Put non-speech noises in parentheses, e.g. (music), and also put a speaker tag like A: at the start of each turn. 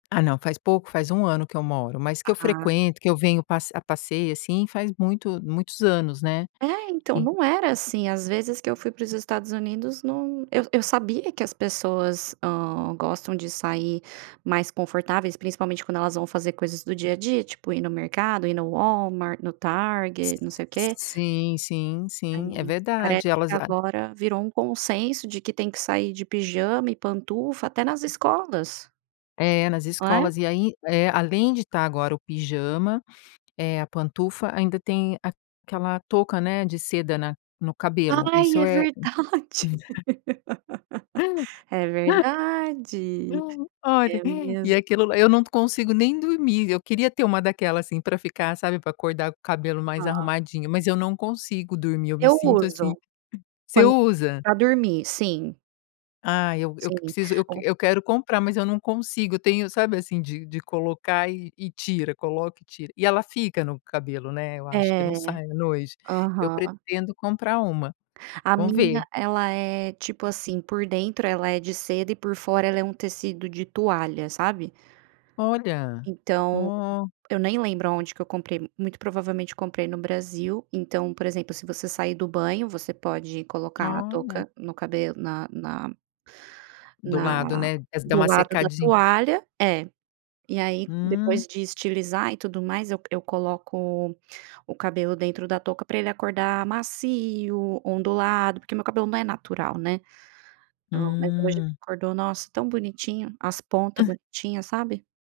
A: Ah não, faz pouco, faz 1 ano que eu moro, mas que eu
B: Ah.
A: frequento, que eu venho pa a passeio assim faz muito muitos anos, né?
B: Eh, então
A: En
B: não era assim, às vezes que eu fui para os Estados Unidos não, eu sa sabia que as pessoas, hã, gostam de sair mais confortáveis, principalmente quando elas vão fazer coisas do dia a dia, tipo ir no mercado, ir no Walmart, no Target,
A: Si
B: não sei o quê.
A: sim, sim, sim é
B: Ai,
A: verdade
B: parece que
A: elas a
B: agora virou um consenso de que tem que sair de pijama e pantufa até nas escolas.
A: É nas
B: Não é?
A: escolas e aí, eh, além de estar agora o pijama, é a pantufa, ainda tem aquela touca, né, de seda na no cabelo.
B: Ai
A: Isso
B: é
A: é
B: verdade. (laughs)
A: (chuckles)
B: É
A: (laughs)
B: verdade.
A: (chuckles) Olha,
B: É
A: (chuckles) e
B: mesmo.
A: aquilo eu não consigo nem dormir. Eu queria ter uma daquela, assim, pra ficar, sabe, pra acordar com o cabelo mais
B: Ah.
A: arrumadinho, mas eu não consigo dormir. Eu me
B: Eu
A: sinto assim
B: uso,
A: você
B: quando
A: usa?
B: pra dormir sim.
A: Ah, eu eu
B: Sim,
A: preciso, eu
B: o
A: eu quero comprar, mas eu não consigo. Tenho, sabe, assim, de de colocar e e tira, coloca e tira, e ela fica no cabelo, né. Eu acho que
B: É,
A: não sai à noite. Eu
B: aham.
A: pretendo comprar uma,
B: A
A: vamos
B: minha
A: ver.
B: ela é tipo, assim, por dentro ela é de seda e por fora ela é um tecido de toalha, sabe?
A: Olha,
B: Então
A: ó.
B: eu nem lembro aonde que eu comprei, muito provavelmente comprei no Brasil. Então, por exemplo, se você sair do banho, você pode colocar a
A: Olha.
B: touca no cabelo na na
A: Do
B: na
A: lado, né, dá
B: do
A: uma
B: lado da
A: secadinha.
B: toalha, é. E aí,
A: Hum.
B: depois de estilizar e tudo mais, eu coloco o cabelo dentro da touca para ele acordar macio, ondulado, porque meu cabelo não é natural, né? Ou mas hoje ele
A: Hum.
B: acordou, nossa, tão bonitinho, as pontas bonitinhas, sabe?